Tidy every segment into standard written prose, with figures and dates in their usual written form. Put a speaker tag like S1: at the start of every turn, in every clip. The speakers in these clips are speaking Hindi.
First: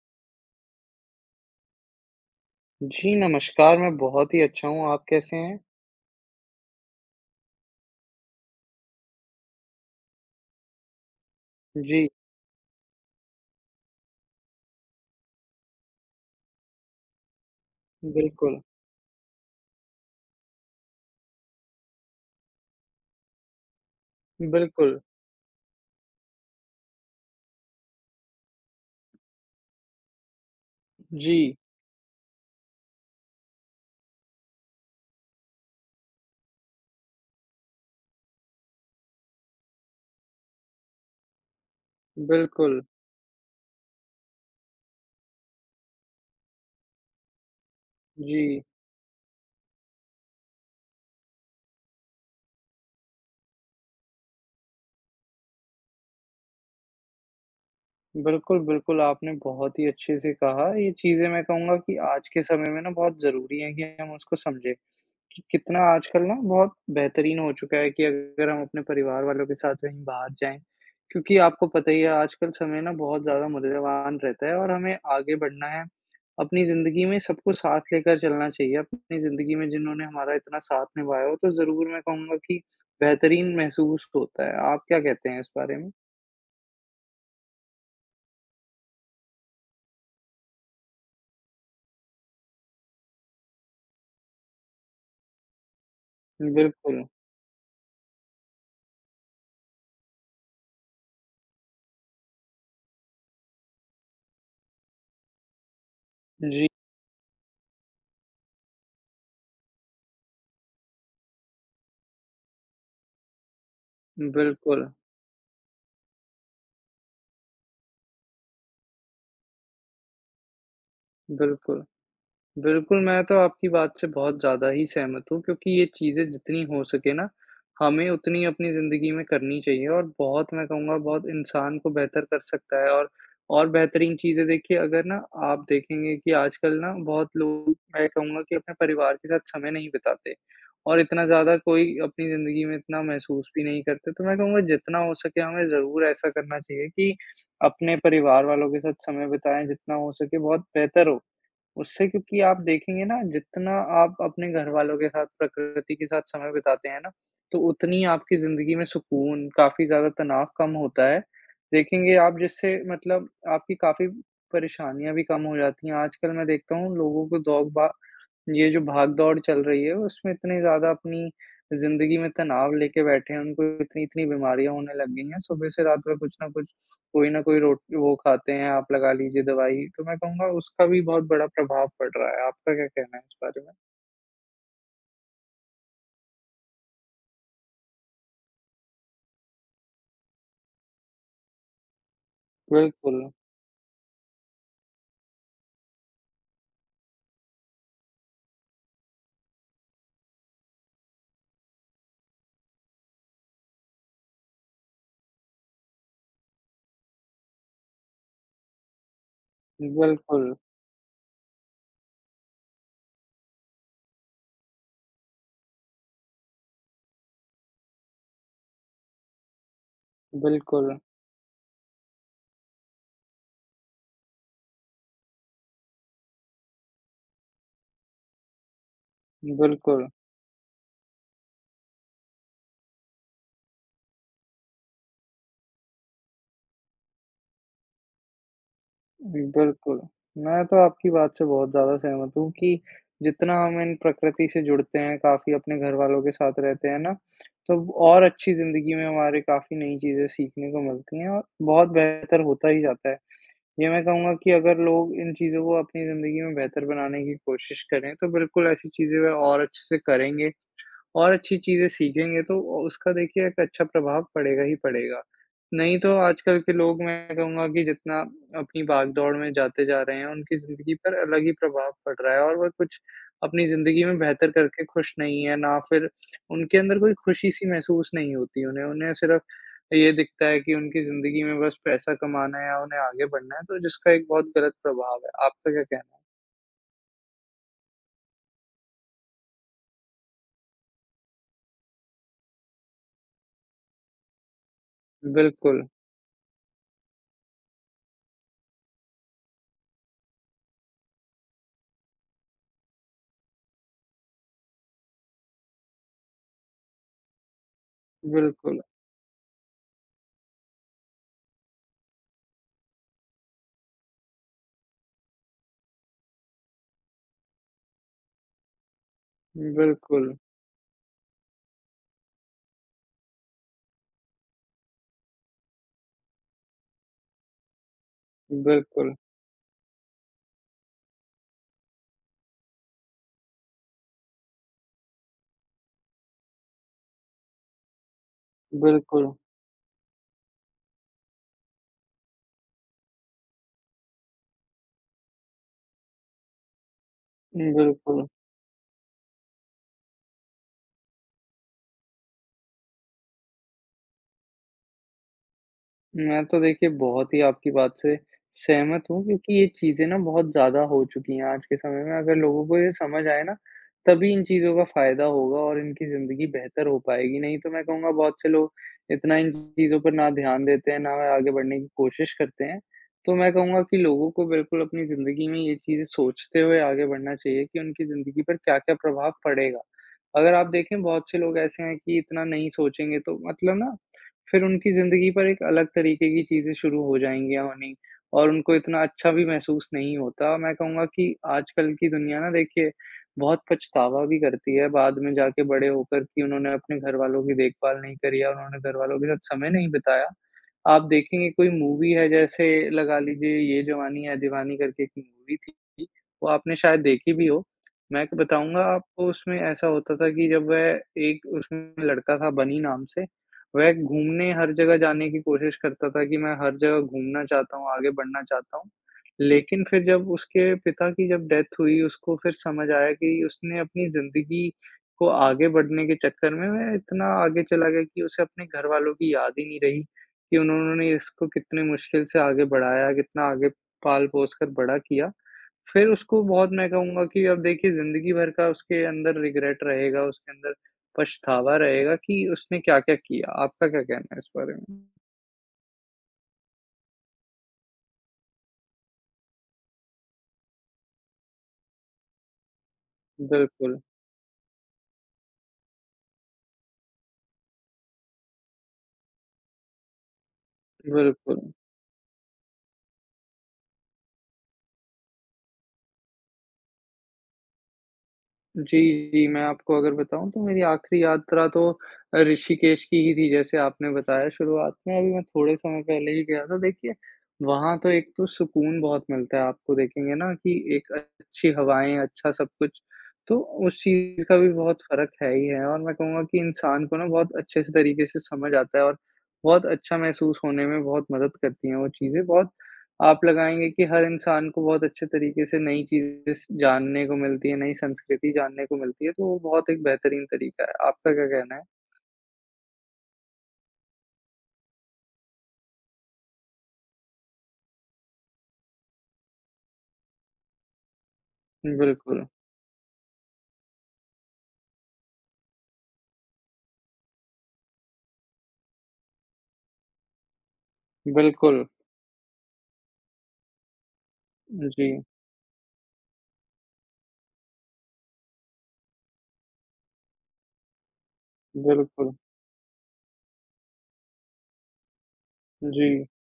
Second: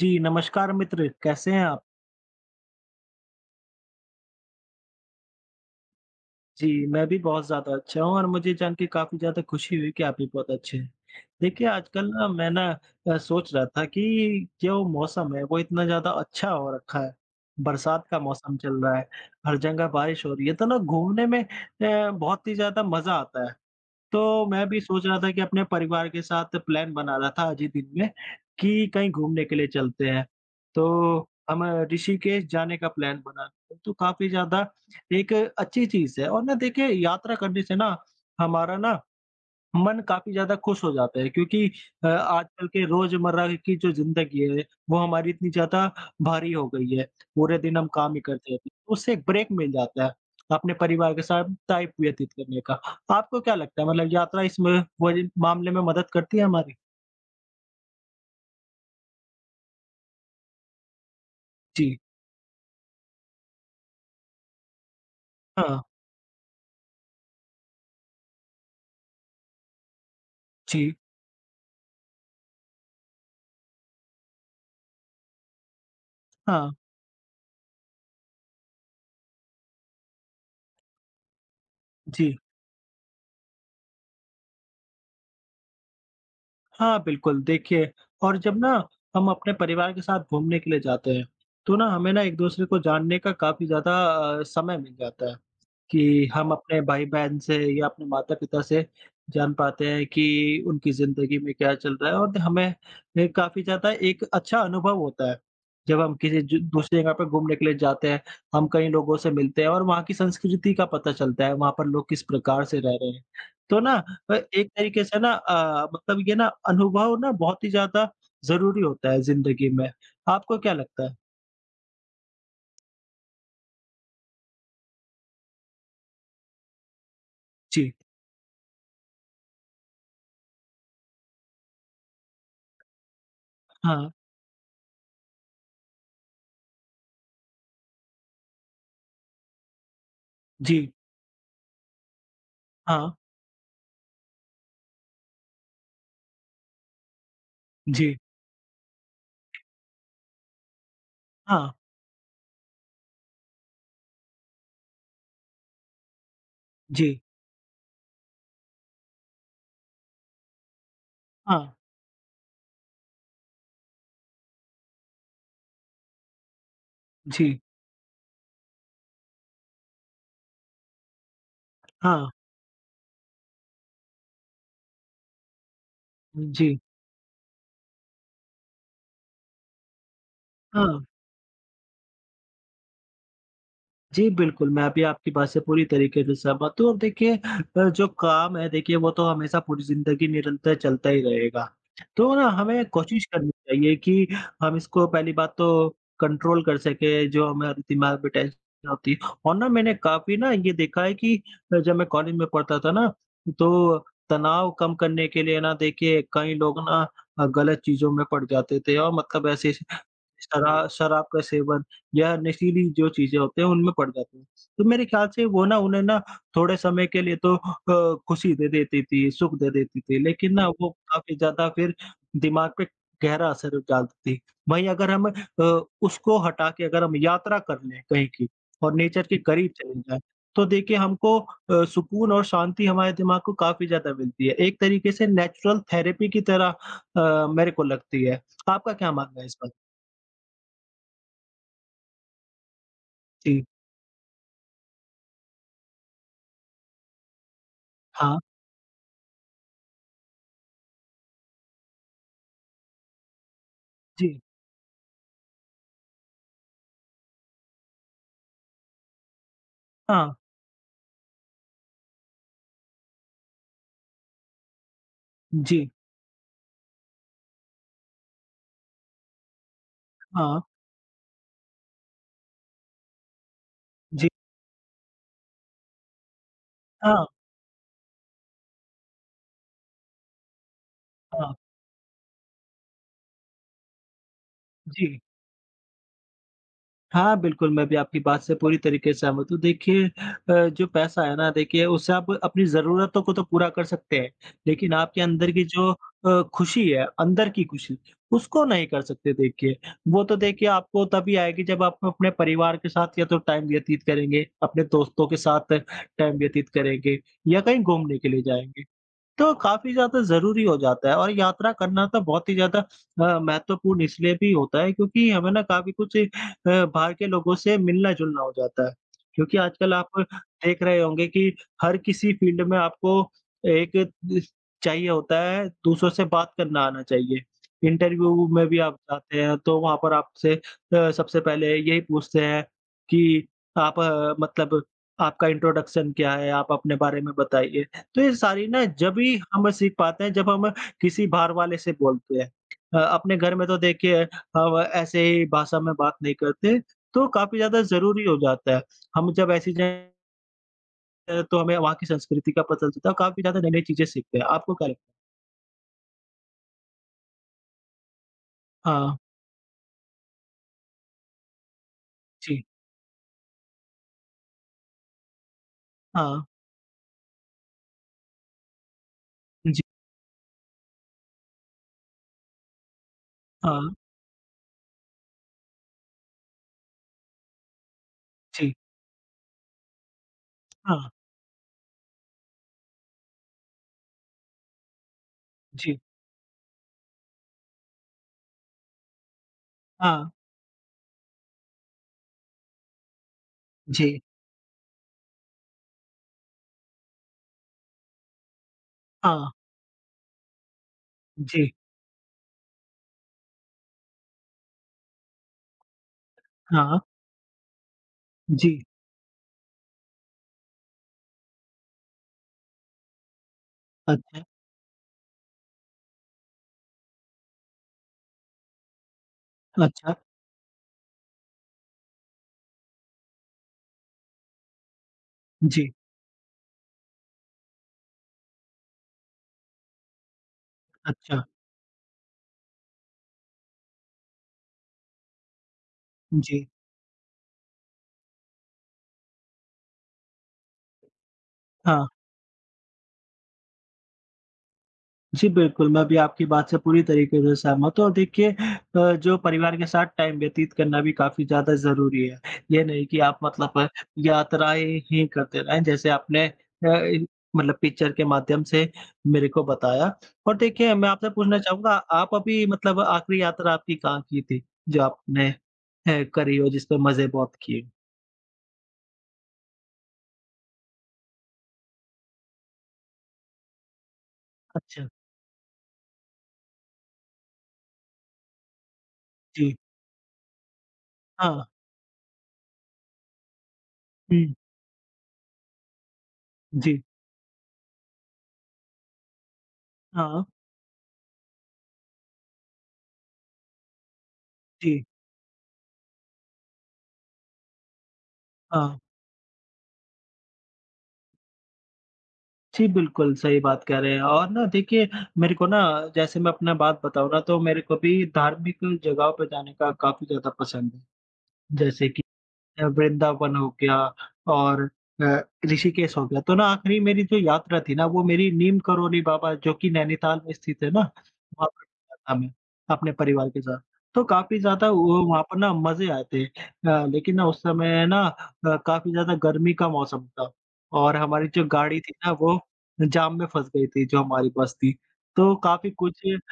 S1: जी, नमस्कार मित्र, कैसे हैं आप?
S2: जी, नमस्कार, मैं बहुत ही अच्छा हूँ, आप कैसे हैं?
S1: जी, मैं भी बहुत ज़्यादा अच्छा हूँ और मुझे जान के काफ़ी ज़्यादा खुशी हुई कि आप भी बहुत अच्छे हैं। देखिए, आजकल
S2: जी,
S1: ना मैं ना सोच रहा था कि जो मौसम है, वो इतना ज़्यादा अच्छा हो रखा है। बरसात का मौसम
S2: बिल्कुल,
S1: चल रहा है, हर जगह बारिश हो रही है, तो ना घूमने में बहुत ही ज़्यादा मज़ा आता है। तो मैं भी
S2: बिल्कुल।
S1: सोच रहा था कि अपने परिवार के साथ प्लान बना रहा था आज ही दिन में कि कहीं घूमने के लिए चलते हैं। तो
S2: जी,
S1: हम ऋषिकेश जाने का प्लान बना रहे हैं, तो काफ़ी ज़्यादा एक अच्छी चीज़ है और ना देखिए यात्रा करने से ना हमारा ना मन काफ़ी ज़्यादा खुश हो जाता है क्योंकि आजकल
S2: बिल्कुल।
S1: के रोज़मर्रा की जो ज़िंदगी है, वो हमारी इतनी ज़्यादा भारी हो गई है। पूरे दिन हम काम ही करते
S2: जी,
S1: रहते हैं, तो उससे एक ब्रेक मिल जाता है, अपने परिवार के साथ टाइम व्यतीत करने का। आपको क्या लगता है मतलब यात्रा इसमें वही मामले में मदद करती है हमारी?
S2: बिल्कुल, बिल्कुल, आपने बहुत ही अच्छे से कहा, ये चीज़ें मैं कहूँगा
S1: जी।
S2: कि आज के समय में ना बहुत ज़रूरी है कि हम उसको समझें। कि
S1: हाँ।
S2: कितना आजकल ना बहुत बेहतरीन हो चुका है कि अगर हम अपने परिवार वालों के साथ कहीं बाहर जाएँ,
S1: जी।
S2: क्योंकि आपको पता ही है आजकल समय ना बहुत ज़्यादा मूल्यवान रहता है और हमें आगे बढ़ना है। अपनी
S1: हाँ।
S2: ज़िंदगी में सबको साथ लेकर चलना चाहिए। अपनी ज़िंदगी में जिन्होंने हमारा इतना साथ निभाया हो, तो ज़रूर मैं
S1: जी।
S2: कहूँगा कि बेहतरीन महसूस होता है। आप क्या कहते हैं इस बारे में?
S1: हाँ, बिल्कुल देखिए और जब ना हम अपने परिवार के साथ घूमने के लिए जाते हैं, तो ना हमें ना एक-दूसरे को जानने का काफ़ी ज़्यादा समय मिल जाता है। कि हम अपने
S2: बिल्कुल।
S1: भाई-बहन से या अपने माता-पिता से जान पाते हैं कि उनकी ज़िंदगी में क्या चल रहा है और हमें ये काफ़ी ज़्यादा एक अच्छा अनुभव होता है। जब हम किसी ज
S2: जी,
S1: दूसरी जगह पे घूमने के लिए जाते हैं, हम कई लोगों से मिलते हैं और वहाँ की संस्कृति का पता चलता है, वहाँ पर लोग किस प्रकार से रह रहे हैं। तो ना एक
S2: बिल्कुल,
S1: तरीके से ना मतलब ये ना अनुभव ना बहुत ही ज़्यादा ज़रूरी होता है ज़िंदगी में। आपको क्या लगता है?
S2: बिल्कुल। बिल्कुल, मैं तो आपकी बात से बहुत ज़्यादा ही सहमत हूँ क्योंकि ये चीज़ें जितनी हो सके ना,
S1: जी।
S2: हमें उतनी अपनी ज़िंदगी में करनी चाहिए और बहुत मैं कहूँगा बहुत इंसान को बेहतर कर सकता है और
S1: हाँ।
S2: बेहतरीन चीज़ें देखिए अगर ना आप देखेंगे कि आजकल ना बहुत लोग मैं कहूँगा कि अपने परिवार के साथ समय नहीं बिताते
S1: जी।
S2: और इतना ज़्यादा कोई अपनी ज़िंदगी में इतना
S1: हाँ।
S2: महसूस भी नहीं करते। तो मैं कहूँगा जितना हो सके हमें ज़रूर ऐसा करना चाहिए कि अपने
S1: जी।
S2: परिवार वालों के साथ समय बिताएँ जितना हो सके बहुत बेहतर हो।
S1: हाँ।
S2: उससे क्योंकि आप देखेंगे ना जितना आप अपने घरवालों के साथ, प्रकृति के साथ समय बिताते हैं ना,
S1: जी।
S2: तो उतनी आपकी ज़िंदगी में सुकून, काफ़ी ज़्यादा तनाव कम होता है।
S1: हाँ।
S2: देखेंगे आप जिससे मतलब आपकी काफ़ी परेशानियाँ भी कम हो जाती हैं। आजकल मैं देखता हूँ लोगों को
S1: जी,
S2: दौग भा ये जो भाग-दौड़ चल रही है, उसमें इतने ज़्यादा अपनी ज़िंदगी
S1: हाँ,
S2: में तनाव लेके बैठे हैं, उनको इतनी-इतनी बीमारियाँ होने लग गई हैं, सुबह से रात भर कुछ ना कुछ,
S1: जी,
S2: कोई ना कोई रोट वो खाते हैं, आप लगा लीजिए दवाई, तो मैं कहूँगा उसका
S1: हाँ।
S2: भी बहुत बड़ा प्रभाव पड़ रहा है। आपका क्या कहना है इस बारे में?
S1: जी, बिल्कुल, मैं भी आपकी बात से पूरी तरीके से सहमत हूँ और देखिए जो काम है देखिए वो तो हमेशा पूरी ज़िंदगी निरंतर चलता ही रहेगा। तो ना हमें
S2: बिल्कुल,
S1: कोशिश करनी चाहिए कि हम इसको पहली बात तो कंट्रोल कर सकें, जो हमारे दिमाग में टेंशन होती है और ना मैंने काफ़ी ना ये देखा है कि जब मैं कॉलेज में पढ़ता था ना, तो तनाव कम करने के लिए ना देखिए कई लोग ना गलत चीज़ों में पड़ जाते थे और मतलब ऐसे
S2: बिल्कुल,
S1: शराब का सेवन या नशीली जो चीज़ें होते हैं, उनमें पड़ जाते हैं। तो मेरे ख्याल से वो ना उन्हें ना थोड़े समय के लिए तो खुशी दे देती थी, सुख दे देती थी, लेकिन ना हुँ। वो
S2: बिल्कुल,
S1: काफ़ी ज़्यादा फिर दिमाग पे गहरा असर डालती थी। वहीं अगर हम उसको हटा के अगर हम यात्रा कर लें कहीं की और नेचर के हुँ। करीब चले
S2: बिल्कुल।
S1: जाएँ, तो देखिए हमको सुकून और शांति हमारे दिमाग को काफ़ी ज़्यादा मिलती है। एक तरीके से नेचुरल थेरेपी की तरह मेरे को लगती है। आपका क्या मानना है इस पर?
S2: बिल्कुल, मैं तो आपकी बात से बहुत ज़्यादा सहमत हूँ कि जितना
S1: जी।
S2: हम इन प्रकृति से जुड़ते हैं, काफ़ी अपने घरवालों के साथ रहते हैं ना, तो और
S1: हाँ।
S2: अच्छी ज़िंदगी में हमारे काफ़ी नई चीज़ें सीखने को मिलती हैं और बहुत बेहतर होता ही जाता है। ये मैं कहूँगा
S1: जी।
S2: कि अगर लोग इन चीज़ों को अपनी ज़िंदगी में बेहतर बनाने की कोशिश करें, तो बिल्कुल ऐसी चीज़ें वे और अच्छे से
S1: हाँ।
S2: करेंगे और अच्छी चीज़ें सीखेंगे तो उसका देखिए एक अच्छा प्रभाव पड़ेगा ही पड़ेगा।
S1: जी,
S2: नहीं तो आजकल के लोग मैं कहूँगा कि जितना अपनी भाग-दौड़ में जाते जा रहे हैं, उनकी
S1: हाँ,
S2: ज़िंदगी पर अलग ही प्रभाव पड़ रहा है और वह कुछ अपनी ज़िंदगी में
S1: जी,
S2: बेहतर करके खुश नहीं है, ना फिर उनके अंदर कोई
S1: हाँ,
S2: खुशी-सी महसूस नहीं होती उन्हें। उन्हें सिर्फ़ ये दिखता है कि उनकी ज़िंदगी
S1: हाँ,
S2: में बस पैसा कमाना है या उन्हें आगे बढ़ना है, तो जिसका एक बहुत गलत
S1: जी।
S2: प्रभाव है। आपका क्या कहना है?
S1: हाँ, बिल्कुल, मैं भी आपकी बात से पूरी तरीके से सहमत हूँ। देखिए जो पैसा है ना देखिए उससे आप अपनी ज़रूरतों को तो पूरा कर सकते हैं, लेकिन आपके अंदर की
S2: बिल्कुल,
S1: जो खुशी है, अंदर की खुशी, उसको नहीं कर सकते देखिए। वो तो देखिए आपको तभी आएगी जब आप अपने परिवार के साथ या तो टाइम व्यतीत करेंगे, अपने दोस्तों के साथ टाइम व्यतीत करेंगे या कहीं घूमने के लिए
S2: बिल्कुल,
S1: जाएँगे। तो काफ़ी ज़्यादा ज़रूरी हो जाता है और यात्रा करना तो बहुत ही ज़्यादा महत्वपूर्ण इसलिए भी होता है क्योंकि हमें ना काफ़ी कुछ बाहर के लोगों से मिलना-जुलना हो जाता है। क्योंकि आजकल आप
S2: बिल्कुल,
S1: देख रहे होंगे कि हर किसी फ़ील्ड में आपको एक दिस चाहिए होता है, दूसरों से बात करना आना चाहिए। इंटरव्यू में भी आप
S2: बिल्कुल,
S1: जाते हैं तो वहाँ पर आपसे सबसे पहले यही पूछते हैं कि आप मतलब आपका इंट्रोडक्शन क्या है? आप अपने बारे में बताइए। तो ये सारी ना जब
S2: बिल्कुल।
S1: ही हम सीख पाते हैं जब हम किसी बाहर वाले से बोलते हैं। अपने घर में तो देखिए हम ऐसे ही भाषा में बात नहीं करते, तो काफ़ी ज़्यादा ज़रूरी
S2: बिल्कुल,
S1: हो जाता है। हम जब ऐसी जगह तो हमें वहाँ की संस्कृति का पता चलता है और काफ़ी ज़्यादा नई-नई चीज़ें सीखते हैं। आपको क्या लगता है?
S2: मैं तो देखिए बहुत ही आपकी बात से सहमत
S1: हाँ,
S2: हूँ क्योंकि ये चीज़ें ना बहुत ज़्यादा हो चुकी हैं आज के समय में, अगर
S1: जी,
S2: लोगों को ये समझ आए ना, तभी इन चीज़ों का फ़ायदा होगा और इनकी
S1: हाँ,
S2: ज़िंदगी बेहतर हो पाएगी, नहीं तो मैं कहूँगा बहुत से लोग इतना इन
S1: जी,
S2: चीज़ों पर ना ध्यान देते हैं, ना वह आगे बढ़ने की कोशिश करते हैं। तो मैं कहूँगा
S1: हाँ,
S2: कि लोगों को बिल्कुल अपनी ज़िंदगी में ये चीज़ें सोचते हुए आगे बढ़ना चाहिए कि उनकी ज़िंदगी पर
S1: जी,
S2: क्या-क्या प्रभाव पड़ेगा। अगर आप देखें
S1: हाँ,
S2: बहुत से लोग ऐसे हैं कि इतना नहीं सोचेंगे तो मतलब ना फिर उनकी ज़िंदगी पर एक अलग
S1: जी,
S2: तरीके की चीज़ें शुरू हो जाएँगी या होनी और उनको इतना अच्छा भी महसूस नहीं
S1: हाँ,
S2: होता। मैं कहूँगा कि आजकल की दुनिया ना देखिए बहुत
S1: जी,
S2: पछतावा भी करती है बाद में जाके बड़े होकर कि उन्होंने अपने घरवालों की देखभाल नहीं करी या उन्होंने घरवालों के
S1: हाँ,
S2: साथ समय नहीं बिताया। आप देखेंगे कोई
S1: जी,
S2: मूवी है जैसे लगा लीजिए ये जवानी है दीवानी करके एक मूवी थी, वो आपने
S1: हाँ,
S2: शायद देखी भी हो। मैं
S1: जी,
S2: बताऊँगा आपको उसमें ऐसा होता था कि जब वह एक उसमें लड़का था बनी नाम से, वह
S1: अच्छा,
S2: घूमने हर जगह जाने की कोशिश करता था कि मैं हर जगह घूमना चाहता हूँ, आगे बढ़ना चाहता हूँ। लेकिन फिर
S1: अच्छा,
S2: जब उसके पिता की जब डेथ हुई, उसको फिर समझ आया कि उसने अपनी ज़िंदगी को आगे
S1: जी,
S2: बढ़ने के चक्कर में वह इतना आगे चला गया कि उसे अपने घरवालों की याद ही नहीं रही कि उन्होंने
S1: अच्छा,
S2: इसको कितने मुश्किल से आगे बढ़ाया, कितना आगे पाल-पोस कर बड़ा किया। फिर उसको
S1: जी,
S2: बहुत मैं कहूँगा कि अब देखिए ज़िंदगी भर का उसके अंदर रिग्रेट रहेगा, उसके अंदर पछतावा
S1: हाँ।
S2: रहेगा कि उसने क्या-क्या किया। आपका क्या कहना है इस बारे में?
S1: जी, बिल्कुल, मैं भी आपकी बात से पूरी तरीके से सहमत हूँ और देखिए जो परिवार के साथ टाइम व्यतीत करना भी काफ़ी ज़्यादा ज़रूरी है। ये नहीं कि आप मतलब
S2: बिल्कुल,
S1: यात्राएँ ही करते रहें, जैसे आपने इ मतलब पिक्चर के माध्यम से मेरे को बताया और देखिए मैं आपसे पूछना
S2: बिल्कुल।
S1: चाहूँगा आप अभी मतलब आखिरी यात्रा आपकी कहाँ की थी, जो आपने करी हो जिसपे मज़े बहुत किए?
S2: जी, जी। मैं आपको अगर बताऊँ तो मेरी आखिरी यात्रा तो ऋषिकेश की ही थी जैसे आपने बताया शुरुआत
S1: अच्छा,
S2: में, अभी मैं थोड़े समय पहले ही गया था। देखिए, वहाँ तो एक तो सुकून बहुत मिलता है,
S1: जी,
S2: आपको देखेंगे ना कि एक
S1: हाँ,
S2: अच्छी हवाएँ, अच्छा सब कुछ, तो उस चीज़
S1: हुँ,
S2: का भी बहुत फ़र्क है ही है और मैं कहूँगा कि
S1: जी,
S2: इंसान को ना बहुत अच्छे से तरीके से समझ आता है और बहुत अच्छा
S1: हाँ,
S2: महसूस होने में बहुत मदद करती हैं वो चीज़ें, बहुत आप लगाएँगे कि हर इंसान को
S1: जी,
S2: बहुत अच्छे तरीके से नई चीज़ें स जानने को मिलती हैं, नई संस्कृति जानने को
S1: हाँ।
S2: मिलती है, तो वो बहुत एक बेहतरीन तरीका है। आपका क्या कहना है?
S1: जी, बिल्कुल, सही बात कह रहे हैं और ना देखिए, मेरे को ना जैसे मैं अपना बात बताऊँ ना तो मेरे को भी धार्मिक जगहों पे जाने का काफ़ी ज़्यादा पसंद है। जैसे कि
S2: बिल्कुल,
S1: वृंदावन हो गया और अ, ऋषिकेश हो गया। तो ना आखिरी मेरी जो यात्रा थी ना वो मेरी नीम करोली बाबा जो कि नैनीताल में स्थित है ना, वहाँ पर
S2: बिल्कुल।
S1: गया था मैं अपने परिवार के साथ। तो काफ़ी ज़्यादा
S2: जी,
S1: वो वहाँ पर ना मज़े आए थे। लेकिन ना उस समय ना काफ़ी ज़्यादा गर्मी का मौसम था और हमारी जो गाड़ी थी ना
S2: बिल्कुल।
S1: वो जाम में फँस गई थी जो हमारी बस थी। तो काफ़ी
S2: जी,
S1: कुछ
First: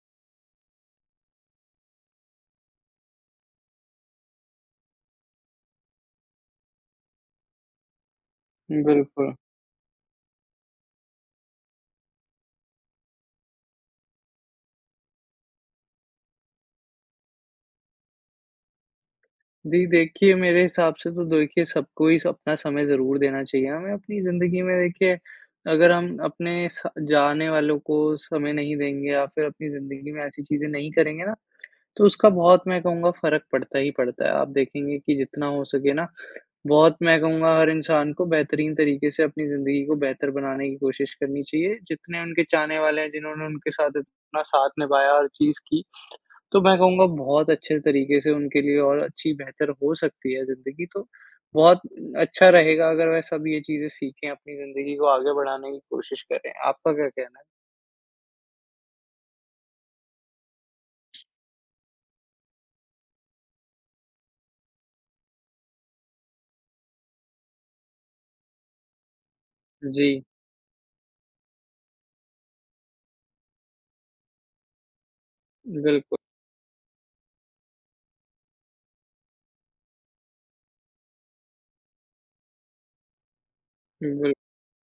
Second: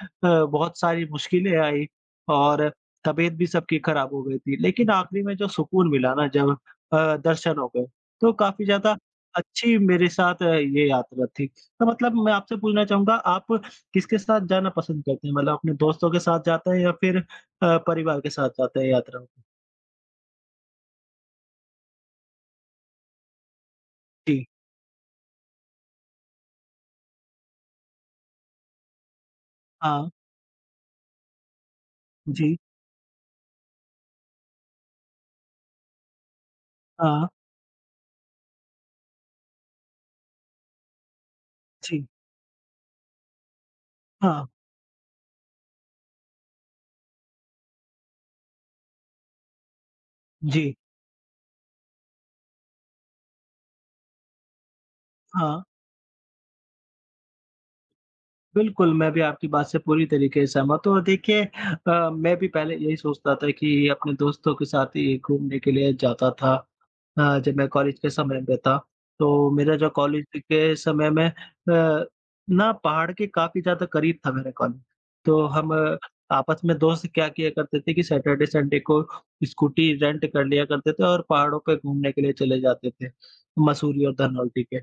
S1: बहुत सारी मुश्किलें आई और तबीयत भी सबकी खराब हो गई थी, लेकिन आखिरी में जो सुकून मिला ना जब दर्शन हो गए, तो काफ़ी ज़्यादा
S2: बिल्कुल।
S1: अच्छी मेरे साथ ये यात्रा थी। तो मतलब मैं आपसे पूछना चाहूँगा आप किसके साथ जाना पसंद करते हैं? मतलब अपने दोस्तों के साथ जाते हैं या फिर परिवार के साथ जाते हैं यात्रा पे?
S2: जी, देखिए मेरे हिसाब से तो देखिए सबको ही स अपना समय ज़रूर देना चाहिए। हमें अपनी
S1: जी,
S2: ज़िंदगी में देखिए अगर हम अपने स जाने वालों को समय नहीं देंगे या फिर अपनी
S1: हाँ,
S2: ज़िंदगी में ऐसी चीज़ें नहीं करेंगे ना तो उसका
S1: जी,
S2: बहुत मैं कहूँगा फ़र्क पड़ता ही पड़ता है। आप देखेंगे कि जितना हो सके ना, बहुत मैं
S1: हाँ,
S2: कहूँगा हर इंसान को बेहतरीन तरीके से अपनी ज़िंदगी को बेहतर बनाने की कोशिश करनी चाहिए।
S1: जी,
S2: जितने उनके चाहने वाले हैं, जिन्होंने उनके साथ इतना
S1: हाँ,
S2: साथ निभाया, हर चीज़ की, तो मैं कहूँगा बहुत अच्छे तरीके से उनके लिए और अच्छी बेहतर हो सकती है
S1: जी,
S2: ज़िंदगी। तो बहुत अच्छा रहेगा अगर वह सब ये चीज़ें सीखें, अपनी ज़िंदगी को आगे
S1: हाँ।
S2: बढ़ाने की कोशिश करें। आपका क्या कहना
S1: बिल्कुल, मैं भी आपकी बात से पूरी तरीके से सहमत हूँ और देखिए मैं भी पहले यही सोचता था कि अपने दोस्तों के साथ ही घूमने के लिए जाता था। हाँ, जब मैं कॉलेज के समय में था, तो मेरा जो
S2: है? जी,
S1: कॉलेज के समय में ना पहाड़ के काफ़ी ज़्यादा करीब था मेरा कॉलेज। तो हम
S2: बिल्कुल,
S1: आपस में दोस्त क्या किया करते थे कि सैटरडे संडे को स्कूटी रेंट कर लिया करते थे और पहाड़ों पे घूमने के लिए चले जाते थे, मसूरी और
S2: बिल
S1: धनौल्टी के।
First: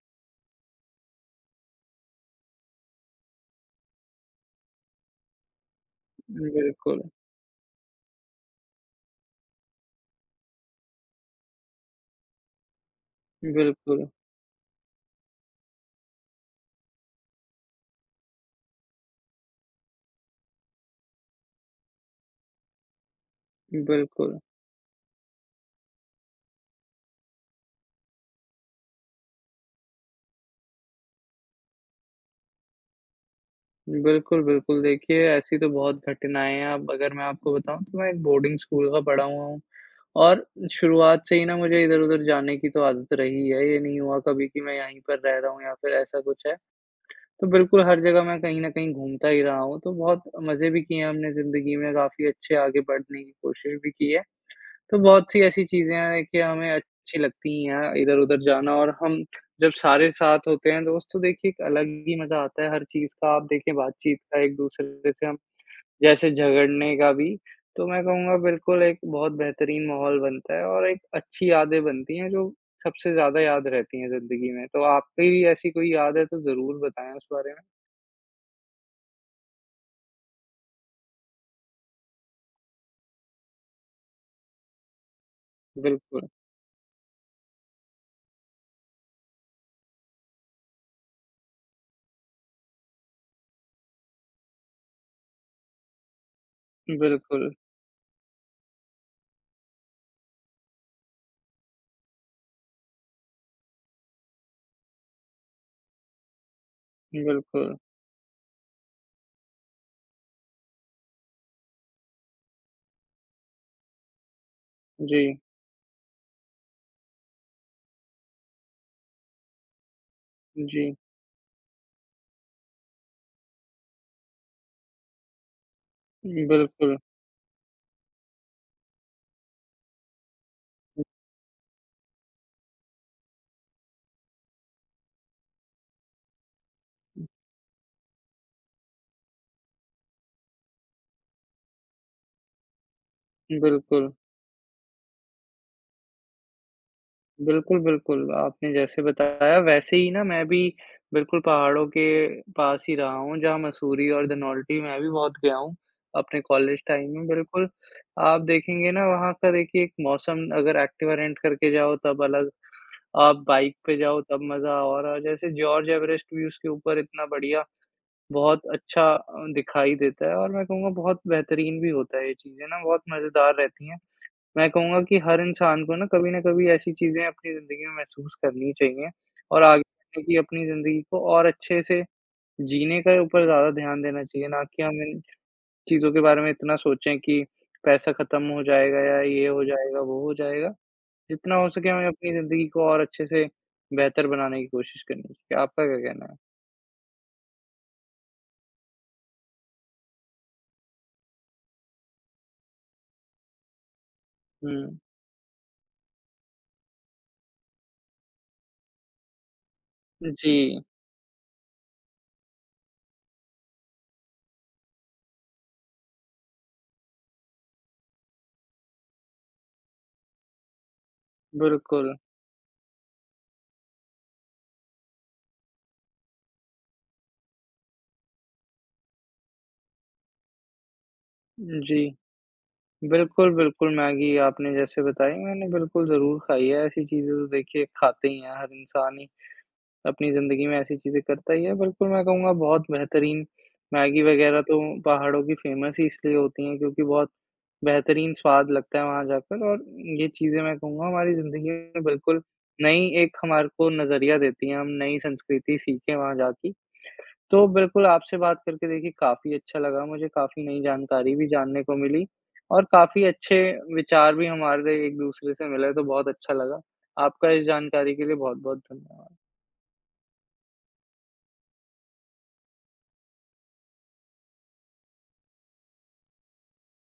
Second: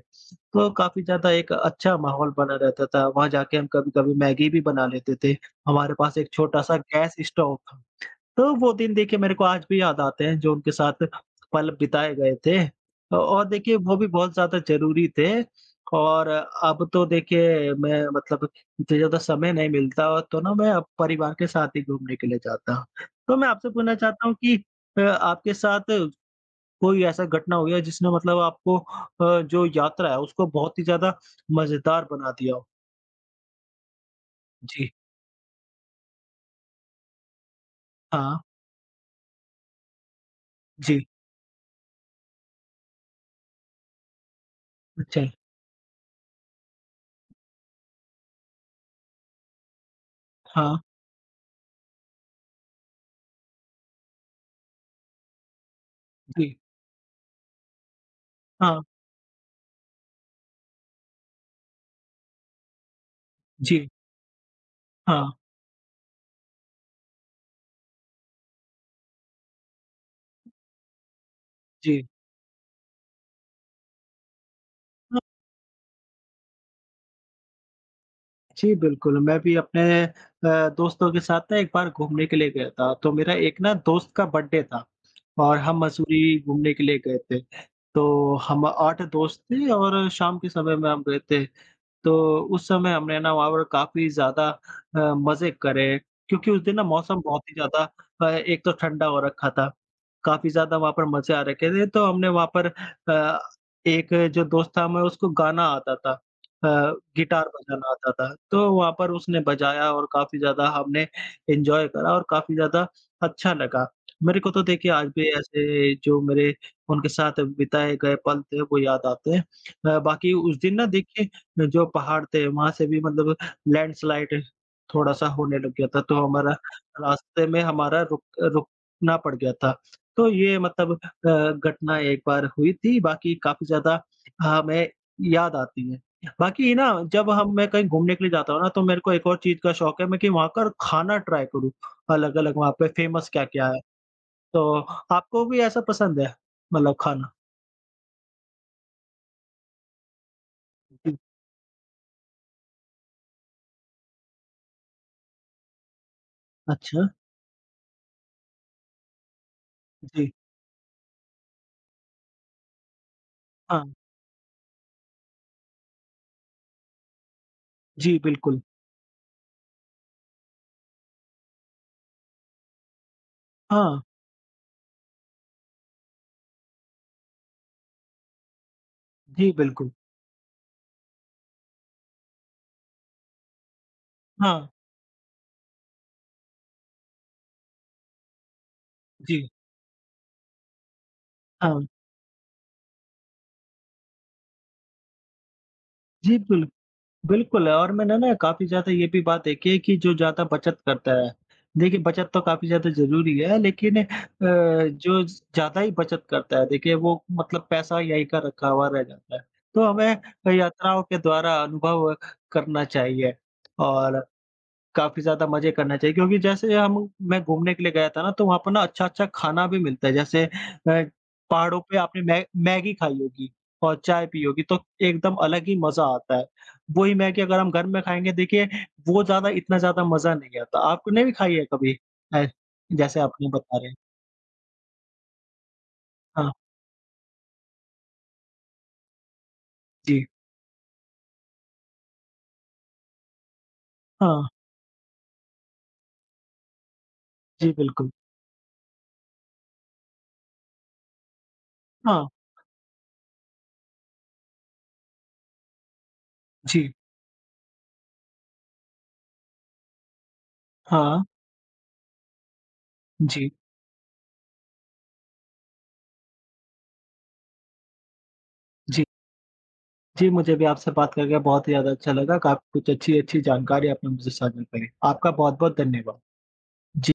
S1: तो काफ़ी ज़्यादा एक अच्छा माहौल बना रहता था, वहाँ जाके हम कभी-कभी मैगी भी बना लेते थे, हमारे पास एक छोटा-सा
S2: बिल्कुल,
S1: गैस स्टोव था। तो वो दिन देखिए मेरे को आज भी याद आते हैं जो उनके साथ पल बिताए गए थे। और देखिए वो
S2: बिल्कुल।
S1: भी बहुत ज़्यादा ज़रूरी थे और अब तो देखिए मैं मतलब इतना ज़्यादा समय नहीं मिलता और तो ना मैं अब परिवार के साथ ही घूमने के लिए जाता हूँ। तो मैं आपसे पूछना चाहता हूँ
S2: बिल्कुल,
S1: कि आपके साथ कोई ऐसा घटना हुई है जिसने मतलब आपको जो यात्रा है उसको बहुत ही ज़्यादा मज़ेदार बना दिया हो?
S2: बिल्कुल, बिल्कुल।
S1: जी।
S2: देखिए, ऐसी तो बहुत घटनाएँ हैं। अब अगर मैं आपको बताऊँ तो मैं एक
S1: हाँ।
S2: बोर्डिंग स्कूल का पढ़ा हुआ हूँ और
S1: जी।
S2: शुरुआत से ही ना मुझे इधर-उधर जाने की तो आदत रही है। ये नहीं हुआ कभी कि मैं यहीं पर
S1: अच्छा।
S2: रह रहा हूँ या फिर ऐसा कुछ है। तो बिल्कुल हर जगह मैं कहीं न कहीं घूमता ही रहा हूँ। तो बहुत मज़े भी
S1: हाँ।
S2: किए हैं हमने ज़िंदगी में, काफ़ी अच्छे आगे बढ़ने की कोशिश भी की है। तो बहुत सी ऐसी चीज़ें हैं कि
S1: जी।
S2: हमें अच्छी लगती ही हैं, इधर-उधर जाना
S1: हाँ।
S2: और हम जब सारे साथ होते हैं दोस्त तो देखिए एक अलग ही मज़ा आता है हर चीज़ का। आप देखें
S1: जी।
S2: बातचीत का एक-दूसरे से
S1: हाँ।
S2: हम जैसे झगड़ने का भी, तो मैं कहूँगा बिल्कुल एक बहुत बेहतरीन माहौल बनता है और एक अच्छी यादें
S1: जी।
S2: बनती हैं जो सबसे ज़्यादा याद रहती हैं ज़िंदगी में। तो आपकी भी ऐसी कोई याद है तो ज़रूर बताएँ उस बारे में।
S1: जी, बिल्कुल, मैं भी अपने दोस्तों के साथ ना एक बार घूमने के लिए गया था, तो मेरा एक ना दोस्त का बर्थडे था और हम
S2: बिल्कुल,
S1: मसूरी घूमने के लिए गए थे। तो हम 8 दोस्त थे और शाम के समय में हम गए थे। तो उस समय हमने ना वहाँ पर काफ़ी ज़्यादा मज़े करे क्योंकि उस दिन ना मौसम बहुत
S2: बिल्कुल,
S1: ही ज़्यादा एक तो ठंडा हो रखा था। काफ़ी ज़्यादा वहाँ पर मज़े आ रखे थे तो हमने वहाँ पर एक जो दोस्त था हमें उसको गाना आता था गिटार
S2: बिल्कुल।
S1: बजाना आता था। तो वहाँ पर उसने बजाया और काफ़ी ज़्यादा हमने एन्जॉय करा और काफ़ी ज़्यादा अच्छा लगा। मेरे को तो देखिए आज
S2: जी,
S1: भी ऐसे जो मेरे उनके साथ बिताए गए पल थे वो याद आते हैं। बाकी उस दिन ना
S2: जी।
S1: देखिए जो पहाड़ थे, वहाँ से भी मतलब लैंडस्लाइड थोड़ा-सा होने लग गया था, तो हमारा
S2: बिल्कुल,
S1: रास्ते में हमारा रुकना पड़ गया था। तो ये मतलब घटना एक बार हुई थी, बाकी काफ़ी ज़्यादा हमें याद आती है। बाकी ना जब हम मैं कहीं घूमने के लिए जाता हूँ ना, तो मेरे को एक और चीज़ का शौक है, मैं कि वहाँ का खाना ट्राई करूँ, अलग-अलग वहाँ पे फेमस क्या-क्या है।
S2: बिल्कुल।
S1: तो आपको भी ऐसा पसंद है मतलब खाना?
S2: बिल्कुल, बिल्कुल। आपने जैसे बताया वैसे ही ना मैं भी
S1: जी,
S2: बिल्कुल पहाड़ों के पास ही रहा हूँ, जहाँ मसूरी और धनौल्टी मैं भी बहुत गया हूँ, अपने कॉलेज
S1: अच्छा,
S2: टाइम में बिल्कुल। आप देखेंगे ना वहाँ का देखिए एक
S1: जी,
S2: मौसम अगर एक्टिवा रेंट करके जाओ तब अलग, आप बाइक
S1: हाँ।
S2: पे जाओ तब मज़ा और जैसे जॉर्ज एवरेस्ट भी उसके ऊपर इतना बढ़िया
S1: जी, बिल्कुल।
S2: बहुत अच्छा दिखाई देता है और मैं कहूँगा बहुत बेहतरीन भी होता है ये चीज़ें ना बहुत मज़ेदार रहती हैं।
S1: हाँ,
S2: मैं कहूँगा कि हर इंसान को ना कभी ऐसी चीज़ें अपनी ज़िंदगी में महसूस करनी चाहिए
S1: जी,
S2: और आगे
S1: बिल्कुल।
S2: जाके कि अपनी ज़िंदगी को और अच्छे से जीने के ऊपर ज़्यादा ध्यान देना चाहिए, ना
S1: हाँ,
S2: कि हम इन चीज़ों के बारे में इतना सोचें कि पैसा ख़त्म हो जाएगा या
S1: जी।
S2: ये हो जाएगा, वो हो जाएगा। जितना हो
S1: हाँ,
S2: सके हमें अपनी ज़िंदगी को और अच्छे से बेहतर बनाने की कोशिश करनी चाहिए। आपका क्या कहना
S1: जी,
S2: है?
S1: बिल्कुल है। और मैंने ना काफ़ी ज़्यादा ये भी बात देखी है कि जो ज़्यादा बचत करता है, देखिए बचत तो काफ़ी ज़्यादा ज़रूरी है लेकिन
S2: हुँ।
S1: जो ज़्यादा ही बचत करता है, देखिए वो मतलब पैसा यहीं का रखा हुआ रह जाता है। तो
S2: जी,
S1: हमें यात्राओं के द्वारा अनुभव करना चाहिए और काफ़ी ज़्यादा मज़े करना चाहिए क्योंकि जैसे हम मैं घूमने के लिए गया था ना, तो वहाँ पर ना अच्छा-अच्छा खाना भी मिलता है। जैसे पहाड़ों पे
S2: बिल्कुल।
S1: आपने मै मैगी खाई होगी और चाय पी होगी, तो एकदम अलग ही मज़ा आता है। वही मैगी अगर हम घर में खाएँगे, देखिए वो ज़्यादा इतना ज़्यादा मज़ा नहीं आता। आपने भी खाई है कभी?
S2: जी।
S1: अ, जैसे आपने
S2: बिल्कुल,
S1: बता रहे
S2: बिल्कुल,
S1: हैं।
S2: मैगी आपने जैसे बताई मैंने बिल्कुल ज़रूर
S1: हाँ,
S2: खाई है, ऐसी चीज़ें तो देखिए खाते ही हैं, हर इंसान ही
S1: जी।
S2: अपनी ज़िंदगी में ऐसी चीज़ें करता ही है। बिल्कुल, मैं कहूँगा बहुत बेहतरीन मैगी
S1: हाँ,
S2: वग़ैरह तो पहाड़ों की फ़ेमस ही इसलिए होती हैं क्योंकि बहुत
S1: जी बिल्कुल।
S2: बेहतरीन स्वाद लगता है वहाँ जाकर और ये चीज़ें मैं कहूँगा हमारी ज़िंदगी में
S1: हाँ,
S2: बिल्कुल नई एक हमारे को नज़रिया देती हैं, हम नई संस्कृति सीखें वहाँ जाके।
S1: जी।
S2: तो बिल्कुल आपसे बात करके देखिए काफ़ी अच्छा लगा मुझे, काफ़ी नई
S1: हाँ,
S2: जानकारी भी जानने को मिली और काफ़ी
S1: जी,
S2: अच्छे विचार भी हमारे एक-दूसरे से मिले, तो बहुत अच्छा लगा। आपका इस जानकारी के लिए बहुत-बहुत
S1: जी।
S2: धन्यवाद।
S1: जी, मुझे भी आपसे बात करके बहुत ही ज़्यादा अच्छा लगा। काफ़ी कुछ अच्छी-अच्छी जानकारी आपने मुझसे साझा करी। आपका बहुत-बहुत धन्यवाद। जी।